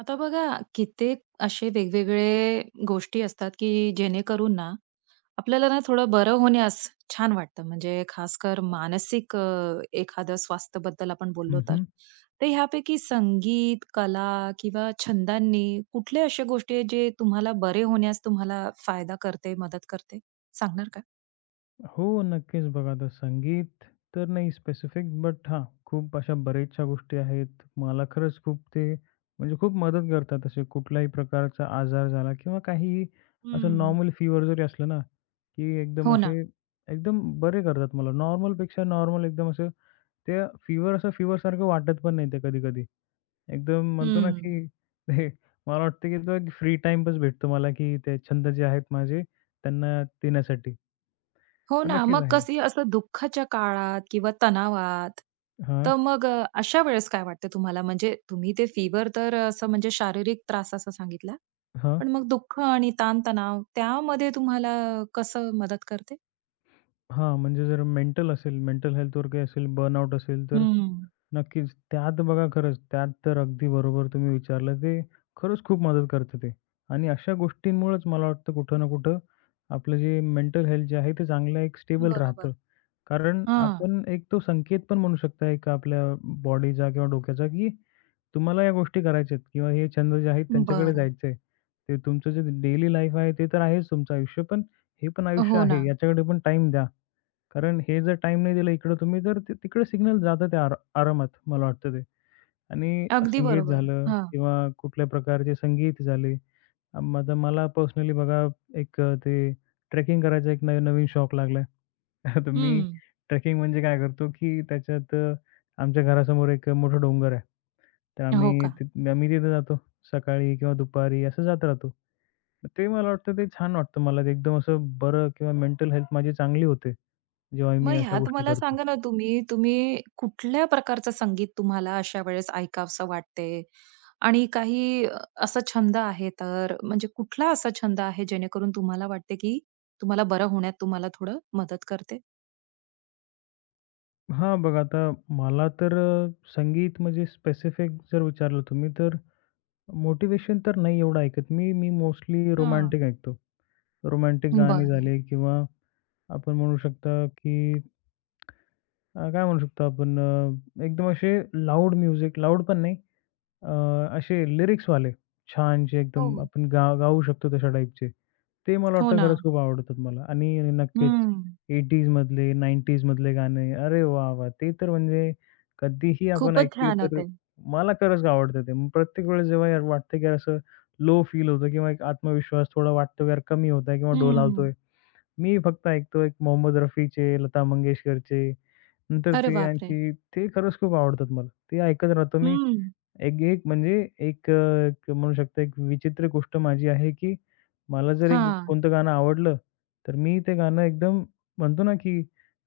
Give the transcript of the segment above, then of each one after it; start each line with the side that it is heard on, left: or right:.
right: आता बघा, कित्येक असे वेगवेगळे गोष्टी असतात की जेणेकरून ना आपल्याला ना थोडं बरं होण्यास छान वाटतं. म्हणजे खासकर मानसिक एखादं स्वास्थ्याबद्दल आपण बोललो तर
left: हं,
right: तर ह्यापैकी संगीत कला किंवा छंदांनी कुठले अशा गोष्टी आहेत जे तुम्हाला बरे होण्यास तुम्हाला फायदा करते, मदत करते. सांगणार का?
left: हो, नक्कीच बघा आता संगीत तर नाही स्पेसिफिक, बट हां, खूप अशा बऱ्याचशा गोष्टी आहेत. मला खरंच खूप ते म्हणजे खूप मदत करतात. असे कुठल्याही प्रकारचा आजार झाला किंवा काही असं
right: हम्म.
left: नॉर्मल फीवर जरी असलं ना, की
right: हो ना.
left: एकदम बरे करतात मला. नॉर्मलपेक्षा नॉर्मल एकदम असं ते फीव्हर असं फीव्हरसारखं वाटत पण नाही ते कधी-कधी. एकदम म्हणतो ना,
right: हम्म.
left: की हे मला वाटतं, की तो एक फ्री टाईमच भेटतो मला, की ते छंद जे आहेत माझे त्यांना देण्यासाठी.
right: हो
left: पण
right: ना.
left: नक्कीच
right: मग
left: आहे.
right: कसंही असं दुःखाच्या काळात किंवा तणावात,
left: हां,
right: तर मग अशा वेळेस काय वाटतं तुम्हाला? म्हणजे तुम्ही ते फीवर तर असं म्हणजे शारीरिक त्रास असा सांगितला.
left: हां,
right: पण मग दुःख आणि ताण-तणाव त्यामध्ये तुम्हाला कसं मदत करते?
left: हां. म्हणजे जर मेंटल असेल, मेंटल हेल्थ वर काही असेल, बर्नआउट असेल, तर
right: हं.
left: नक्कीच. त्यात बघा खरंच, त्यात तर अगदी बरोबर तुम्ही विचारलं ते खरंच खूप मदत करतं ते. आणि अशा गोष्टींमुळेच मला वाटतं कुठं ना कुठं आपलं जे मेंटल हेल्थ जे आहे ते चांगलं एक स्टेबल
right: बरोबर.
left: राहतं. कारण
right: हां.
left: आपण एक तो संकेत पण म्हणू शकता एक आपल्या बॉडीचा किंवा डोक्याचा, की तुम्हाला या गोष्टी करायच्या आहेत किंवा हे छंद जे आहेत त्यांच्याकडे
right: बरं.
left: जायचं आहे. ते तुमचं जे डेली लाईफ आहे ते तर आहेच तुमचं आयुष्य, पण हे पण आयुष्य
right: हो ना.
left: आहे याच्याकडे पण टाईम द्या. कारण हे जर टाईम नाही दिला इकडं तुम्ही, तर ते तिकडे सिग्नल जातं ते आरामात, मला वाटतं ते. आणि
right: अगदी
left: संगीत
right: बरोबर.
left: झालं
right: हां.
left: किंवा कुठल्या प्रकारचे संगीत झाले. अ, म आता मला पर्सनली बघा एक अ, ते ट्रेकिंग करायचा एक नवीन शौक लागलाय. तर मी
right: हं.
left: ट्रेकिंग म्हणजे काय करतो, की त्याच्यात आमच्या घरासमोर एक मोठा डोंगर आहे. तर
right: हो का?
left: आम्ही तिथे जातो सकाळी किंवा दुपारी असं जात राहतो. ते मला वाटतं ते छान वाटतं मला ते एकदम असं बरं किंवा मेंटल हेल्थ माझी चांगली होते, जेव्हा मी
right: मग
left: अशा
right: ह्यात
left: गोष्टी
right: मला
left: करतो.
right: सांगा ना तुम्ही, तुम्ही कुठल्या प्रकारचं संगीत तुम्हाला अशा वेळेस ऐकावसं वाटते? आणि काही असा छंद आहे तर म्हणजे कुठला असा छंद आहे जेणेकरून तुम्हाला वाटते, की तुम्हाला बरं होण्यात तुम्हाला थोडं मदत करते?
left: हां, बघा आता मला तर संगीत म्हणजे स्पेसिफिक जर विचारलं तुम्ही तर मोटिवेशन तर नाही एवढं ऐकत मी. मी मोस्टली
right: हां.
left: रोमॅन्टिक ऐकतो. रोमॅन्टिक गाणे
right: बरं.
left: झाले किंवा आपण म्हणू शकता, की काय म्हणू शकतो आपण एकदम असे लाऊड म्युझिक लाऊड पण नाही. अ, असे लिरिक्सवाले छान जे
right: हो,
left: एकदम
right: हो.
left: आपण गाऊ शकतो तशा टाईपचे. ते मला
right: हो
left: वाटतं
right: ना.
left: खरंच खूप आवडतात मला आणि नक्कीच
right: हं.
left: एटीज मधले, 90s मधले गाणे. अरे वाह, वाह! ते तर म्हणजे कधीही आपण
right: खूपच
left: ऐकले
right: छान
left: तर
right: होते.
left: मला खरंच आवडतं ते. मग प्रत्येक वेळेस जेव्हा यार वाटतं की यार असं लो फील होतं किंवा एक आत्मविश्वास थोडा वाटतो की यार कमी होत आहे किंवा डोलावतोय.
right: हं.
left: मी फक्त ऐकतो एक मोहम्मद रफीचे, लता मंगेशकरचे. नंतर
right: अरे
left: ते
right: बापरे!
left: आणखी ते खरंच खूप आवडतात मला. ते ऐकत राहतो मी.
right: हं.
left: एक एक म्हणजे एक अ, एक म्हणू शकता एक विचित्र गोष्ट माझी आहे, की मला जर एक
right: हां.
left: कोणतं गाणं आवडलं, तर मी ते गाणं एकदम म्हणतो ना, की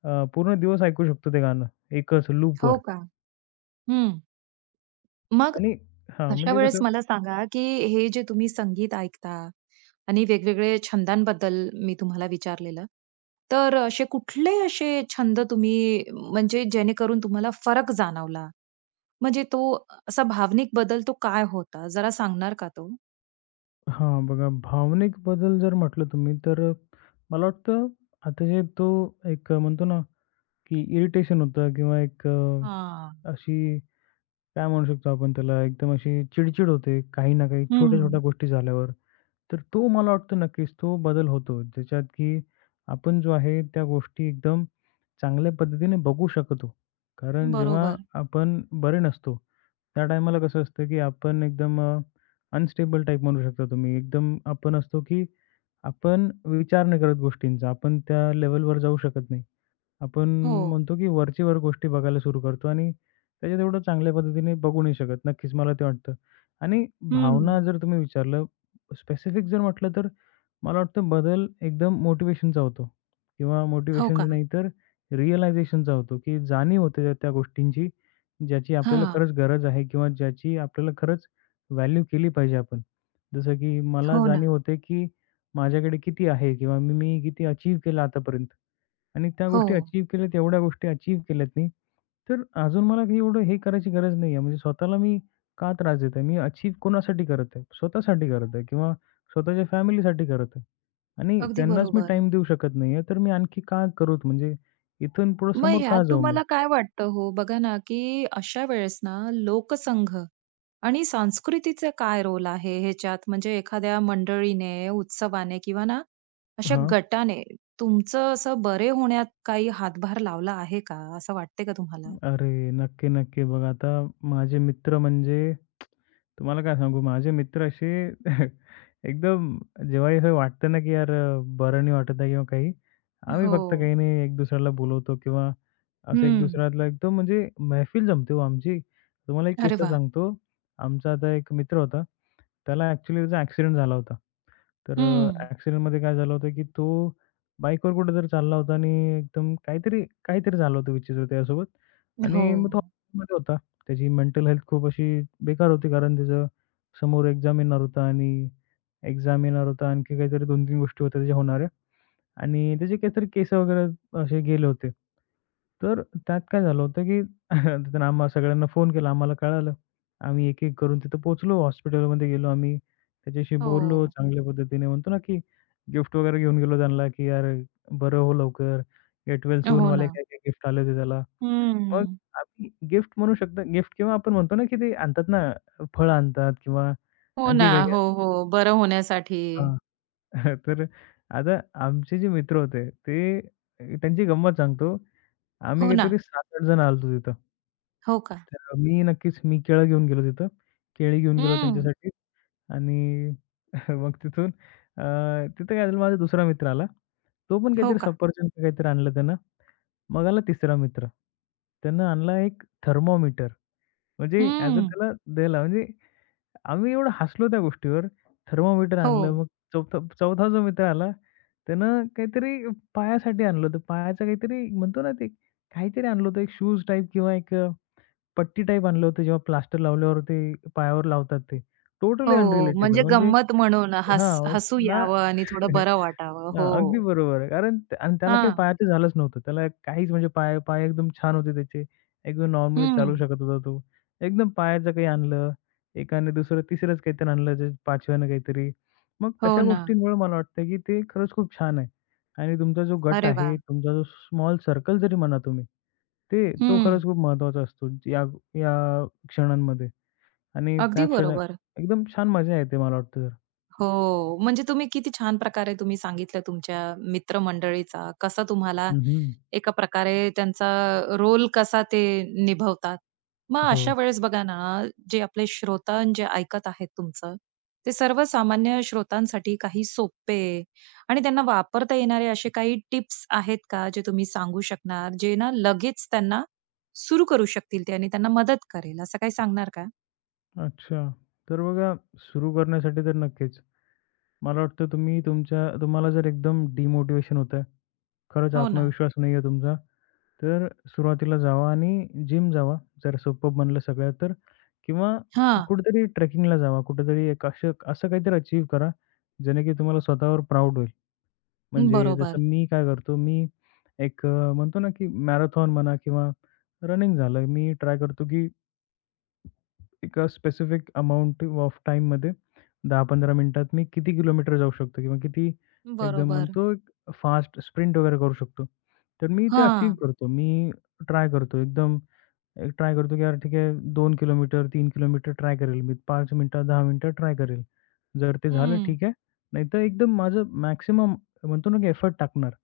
left: अ, पूर्ण दिवस ऐकू शकतो ते गाणं एकच लूपवर.
right: हो का? हं. मग
left: आणि हां,
right: अशा
left: म्हणजे
right: वेळेस
left: कसं
right: मला सांगा, की हे जे तुम्ही संगीत ऐकता आणि वेगवेगळे छंदांबद्दल मी तुम्हाला विचारलेलं. तर असे कुठले असे छंद तुम्ही म्हणजे जेणेकरून तुम्हाला फरक जाणवला? म्हणजे तो असा भावनिक बदल तो काय होता? जरा सांगणार का तो?
left: हां, बघा भावनिक बदल जर म्हटलं तुम्ही, तर मला वाटतं आता जे तो एक म्हणतो ना, की इरिटेशन होतं किंवा
right: हां.
left: अशी काय म्हणू शकतो आपण त्याला एकदम अशी चिड होते काही ना काही छोट्या-छोट्या
right: हं.
left: गोष्टी झाल्यावर. तर तो मला वाटतं नक्कीच तो बदल होतो, ज्याच्यात की आपण जो आहे त्या गोष्टी एकदम चांगल्या पद्धतीने बघू शकतो. कारण जेव्हा
right: बरोबर.
left: आपण बरे नसतो, त्या टायमाला कसं असतं की आपण एकदम अनस्टेबल टाइप म्हणू शकता तुम्ही. एकदम आपण असतो की आपण विचार नाही करत गोष्टींचा. आपण त्या लेव्हलवर जाऊ शकत नाही. आपण
right: हो.
left: म्हणतो की वरचेवर गोष्टी बघायला सुरू करतो आणि त्याच्यात एवढं चांगल्या पद्धतीने बघू नाही शकत. नक्कीच मला ते वाटतं. आणि
right: हं.
left: भावना जर तुम्ही विचारलं स्पेसिफिक जर म्हटलं तर मला वाटतं बदल एकदम मोटिव्हेशनचा होतो किंवा
right: हो
left: मोटिवेशन
right: का?
left: नाही तर रिअलायझेशनचा होतो, की जाणीव होते त्या त्या गोष्टींची ज्याची आपल्याला
right: हां.
left: खरंच गरज आहे किंवा ज्याची आपल्याला खरंच व्हॅल्यू केली पाहिजे आपण. जसं की मला
right: हो ना.
left: जाणीव होते, की माझ्याकडे किती आहे किंवा मी मी किती अचीव्ह केलं आतापर्यंत. आणि त्या
right: हो.
left: गोष्टी अचीव्ह केल्यात, एवढ्या गोष्टी अचीव्ह केल्यात मी, तर अजून मला काही एवढं हे करायची गरज नाहीये. म्हणजे स्वतःला मी का त्रास देतोय? मी अचीव्ह कोणासाठी करत आहे? स्वतःसाठी करत आहे किंवा स्वतःच्या फॅमिलीसाठी करत आहे आणि
right: अगदी
left: त्यांनाच मी
right: बरोबर.
left: टाईम देऊ शकत नाहीये, तर मी आणखी का करूत? म्हणजे इथून पुढे
right: मग
left: समोर का
right: ह्यात
left: जाऊ मी?
right: तुम्हाला काय वाटतं हो? बघा ना, की अशा वेळेस ना लोकसंघ आणि संस्कृतीचा काय रोल आहे ह्याच्यात? म्हणजे एखाद्या मंडळीने, उत्सवाने किंवा ना अशा
left: हां.
right: गटाने तुमचं असं बरे होण्यात काही हातभार लावला आहे का? असं वाटते का तुम्हाला?
left: अरे, नक्की, नक्की. बघा आता माझे मित्र म्हणजे तुम्हाला काय सांगू माझे मित्र असे एकदम जेव्हाही असं वाटतं ना, की यार बरं नाही वाटत आहे किंवा काही, आम्ही
right: हो.
left: फक्त काही नाही एक दुसऱ्याला बोलवतो किंवा असं एक
right: हं.
left: दुसऱ्याला एकदम म्हणजे महफिल जमते हो आमची. तुम्हाला एक
right: अरे
left: किस्सा
right: वाह!
left: सांगतो. आमचा आता एक मित्र होता. ॲक्चुअली त्याचा ॲक्सिडेंट झाला होता. तर
right: हं.
left: अ, ॲक्सिडेंटमध्ये काय झालं होतं, की तो बाईकवर कुठेतरी चालला होता आणि एकदम काहीतरी काहीतरी झालं होतं विचित्र त्याच्यासोबत
right: हो.
left: आणि मग तो हॉस्पिटलमध्ये होता. त्याची मेंटल हेल्थ खूप अशी बेकार होती कारण त्याचं समोर एक्झाम येणार होता आणि एक्झाम येणार होता. आणखी काहीतरी 2-3 गोष्टी होत्या त्याच्या होणाऱ्या. आणि त्याचे काहीतरी केस वगैरे असे गेले होते. तर त्यात काय झालं होतं, की त्यानं आम्हा सगळ्यांना फोन केला. आम्हाला कळालं. आम्ही एक-एक करून तिथं पोहोचलो. हॉस्पिटलमध्ये गेलो आम्ही. त्याच्याशी बोललो
right: हो.
left: चांगल्या पद्धतीने. म्हणतो ना, की गिफ्ट वगैरे घेऊन गेलो त्यांना, की "यार, बरं हो लवकर." गेट वेल
right: हो
left: सूनवाले
right: ना.
left: काय-काय गिफ्ट आले होते त्याला. मग
right: हं.
left: आम्ही गिफ्ट म्हणू शकतो गिफ्ट किंवा आपण म्हणतो ना, की ते आणतात ना, फळं आणतात किंवा
right: हो
left: आणखी
right: ना.
left: काय-काय.
right: हो, हो. बरं होण्यासाठी.
left: तर आता आमचे जे मित्र होते ते त्यांची गंमत सांगतो. आम्ही
right: हो ना.
left: काहीतरी 7-8 जण आलो होतो तिथं.
right: हो का?
left: तर नक्कीच मी केळं घेऊन गेलो तिथं. केळी घेऊन गेलो
right: हं.
left: त्यांच्यासाठी. आणि मग तिथं काय झालं माझा दुसरा मित्र आला. तो पण
right: हो
left: काहीतरी
right: का?
left: सफरचंद का काहीतरी आणलं त्यानं. मग आला तिसरा मित्र. त्यानं आणला एक थर्मोमीटर म्हणजे ॲज अ
right: हं.
left: त्याला द्यायला म्हणजे आम्ही एवढं हसलो त्या गोष्टीवर. थर्मामीटर
right: हो.
left: आणलं. मग चौथा चौथा जो मित्र आला, त्यानं काहीतरी पायासाठी आणलं होतं. पायाचं काहीतरी म्हणतो ना, ते काहीतरी आणलं होतं. एक शूज टाइप किंवा एक पट्टी टाइप आणलं होतं. जेव्हा प्लास्टर लावल्यावर ते पायावर लावतात ते. टोटली
right: हो,
left: अनरिलेटेबल
right: म्हणजे
left: म्हणजे
right: गंमत म्हणून हस.
left: हां,
right: हसू
left: ना
right: यावं आणि थोडं बरं वाटावं.
left: हां, अगदी
right: हो.
left: बरोबर आहे. कारण आणि त्याला काही
right: हां.
left: पायाचं झालंच नव्हतं. त्याला काहीच म्हणजे पाय पाय एकदम छान होते त्याचे. एकदम नॉर्मली
right: हं.
left: चालू शकत होता तो. एकदम पायाचं काही आणलं, एकाने दुसरं तिसरंच काहीतरी आणलं, जे पाचव्यानं काहीतरी. मग
right: हो
left: तशा
right: ना.
left: गोष्टींमुळे मला वाटतं, की ते खरंच खूप छान आहे. आणि तुमचा जो गट
right: अरे
left: आहे,
right: वाह!
left: तुमचा जो स्मॉल सर्कल जरी म्हणा तुम्ही, तो
right: हं.
left: खरंच खूप महत्त्वाचा असतो या या क्षणांमध्ये आणि त्या
right: अगदी
left: क्षण
right: बरोबर.
left: एकदम छान मजा येते मला वाटतं.
right: हो. म्हणजे तुम्ही किती छान प्रकारे तुम्ही सांगितलं तुमच्या मित्रमंडळीचा कसा तुम्हाला
left: हं, हं.
right: एका प्रकारे त्यांचा रोल कसा ते निभवतात. मग
left: हो.
right: अशा वेळेस बघा ना, जे आपले श्रोता अन् जे ऐकत आहेत तुमचं, ते सर्वसामान्य श्रोतांसाठी काही सोपे आणि त्यांना वापरता येणारे असे काही टिप्स आहेत का, जे तुम्ही सांगू शकणार, जे ना लगेच त्यांना सुरू करू शकतील ते आणि त्यांना मदत करेल, असं काही सांगणार का?
left: अच्छा. तर बघा सुरू करण्यासाठी तर नक्कीच. मला वाटतं तुम्ही तुमच्या तुम्हाला जर एकदम डिमोटिव्हेशन होतंय, खरंच
right: हो ना.
left: आत्मविश्वास नाही आहे तुमचा, तर सुरुवातीला जावा आणि जिम जावा, जर सोपं बनलं सगळ्यात तर. किंवा
right: हां.
left: कुठेतरी ट्रेकिंगला जावा, कुठेतरी एक असं असं काहीतरी अचीव्ह करा, जेणे की तुम्हाला स्वतःवर प्राउड होईल. म्हणजे
right: बरोबर,
left: जसं मी काय करतो, मी म्हणतो ना, की मॅरेथॉन म्हणा किंवा रनिंग झालं, मी ट्राय करतो की एका स्पेसिफिक अमाउंट ऑफ टाईममध्ये 10-15 मिनिटात मी किती किलोमीटर जाऊ शकतो किंवा किती एकदम
right: बरोबर.
left: म्हणतो फास्ट स्प्रिंट वगैरे करू शकतो. तर मी ते
right: हां.
left: अचीव्ह करतो. मी ट्राय करतो एकदम एक ट्राय करतो, की यार ठीक आहे 2 किलोमीटर, 3 किलोमीटर ट्राय करेल मी. 5 मिनिटं, 10 मिनिटं ट्राय करेल. जर ते झालं
right: हं.
left: ठीक आहे. नाहीतर एकदम माझं मॅक्सिमम म्हणतो ना, की एफर्ट टाकणार.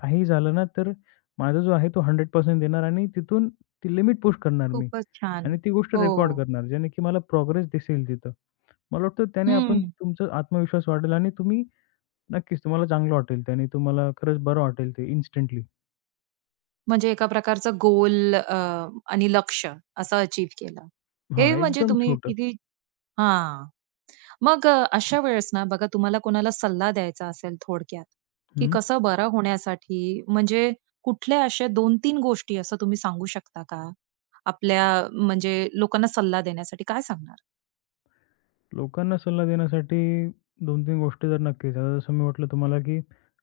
left: काहीही झालं ना, तर माझा जो आहे तो 100% देणार आणि तिथून ती लिमिट पुश करणार मी.
right: खूपच छान.
left: आणि ती गोष्ट
right: हो.
left: रेकॉर्ड करणार, ज्याने की मला प्रोग्रेस दिसेल तिथं. मला वाटतं त्याने आपण
right: हं.
left: तुमचा आत्मविश्वास वाढेल आणि तुम्ही नक्कीच तुम्हाला चांगलं वाटेल त्याने. तुम्हाला खरंच बरं वाटेल ते इन्स्टंटली.
right: म्हणजे एका प्रकारचं गोल आणि लक्ष्य असं अचीव्ह केलं.
left: हां,
right: हे म्हणजे
left: एकदम
right: तुम्ही
left: छोटं.
right: किती. हां. मग अशा वेळेस ना बघा तुम्हाला कोणाला सल्ला द्यायचा असेल थोडक्यात, की
left: हं.
right: कसं बरं होण्यासाठी म्हणजे कुठल्या अशा 2-3 गोष्टी असं तुम्ही सांगू शकता का? आपल्या म्हणजे लोकांना सल्ला देण्यासाठी काय सांगणार?
left: लोकांना सल्ला देण्यासाठी 2-3 गोष्टी तर नक्कीच. आता जसं मी म्हटलं तुम्हाला, की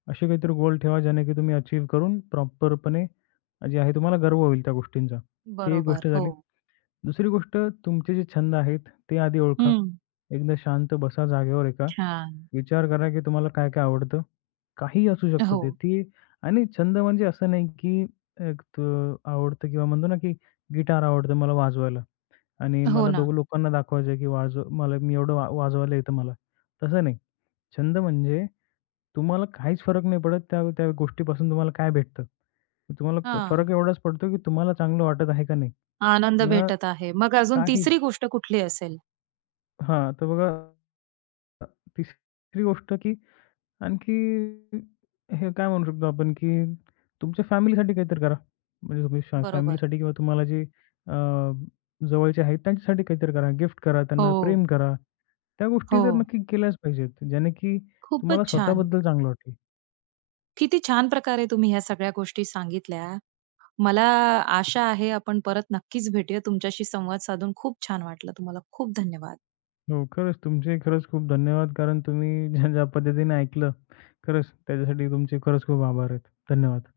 left: असे काहीतरी गोल ठेवा ज्याने की तुम्ही अचीव्ह करून प्रॉपरपणे जे आहे तुम्हाला गर्व होईल त्या गोष्टींचा. ती एक गोष्ट
right: बरोबर. हो.
left: झाली. दुसरी गोष्ट तुमचे जे छंद आहेत ते आधी ओळखा.
right: हं.
left: एकदा शांत बसा जागेवर एका
right: छान.
left: विचार करा, की तुम्हाला काय काय आवडतं? काहीही असू शकतं
right: हो.
left: ते. आणि छंद म्हणजे असं नाही, की एक त आवडतं किंवा म्हणतो ना, की गिटार आवडतं मला वाजवायला आणि
right: हो
left: मला
right: ना.
left: दोघं लोकांना दाखवायचं, की वाजव मला मी एवढं वाजवायला येतं मला. तसं नाही. छंद म्हणजे तुम्हाला काहीच फरक नाही पडत त्या त्या गोष्टीपासून तुम्हाला काय भेटतं. तुम्हाला फरक
right: हां.
left: एवढाच पडतो, की तुम्हाला चांगलं वाटत आहे का नाही?
right: आनंद
left: न
right: भेटत आहे. मग अजून
left: काहीच.
right: तिसरी गोष्ट कुठली असेल?
left: हां, तर बघा तिसरी गोष्ट, की आणखी हे काय म्हणू शकतो आपण, की तुमच्या फॅमिलीसाठी काहीतरी करा. म्हणजे तुम्ही
right: बरोबर.
left: फॅमिलीसाठी किंवा तुम्हाला जे अ, जवळचे आहेत त्यांच्यासाठी काहीतरी करा. गिफ्ट करा, त्यांना
right: हो,
left: प्रेम करा. त्या गोष्टी
right: हो.
left: तर नक्की केल्याच पाहिजेत, ज्याने की
right: खूपच
left: तुम्हाला
right: छान.
left: स्वतःबद्दल चांगलं वाटेल.
right: किती छान प्रकारे तुम्ही ह्या सगळ्या गोष्टी सांगितल्या. मला आशा आहे आपण परत नक्कीच भेटूया. तुमच्याशी संवाद साधून खूप छान वाटलं. तुम्हाला खूप धन्यवाद.
left: हो, खरंच तुमचे खरंच खूप धन्यवाद. कारण तुम्ही ज्या ज्या पद्धतीने ऐकलं, खरंच त्याच्यासाठी तुमचे खरंच खूप आभार आहेत. धन्यवाद.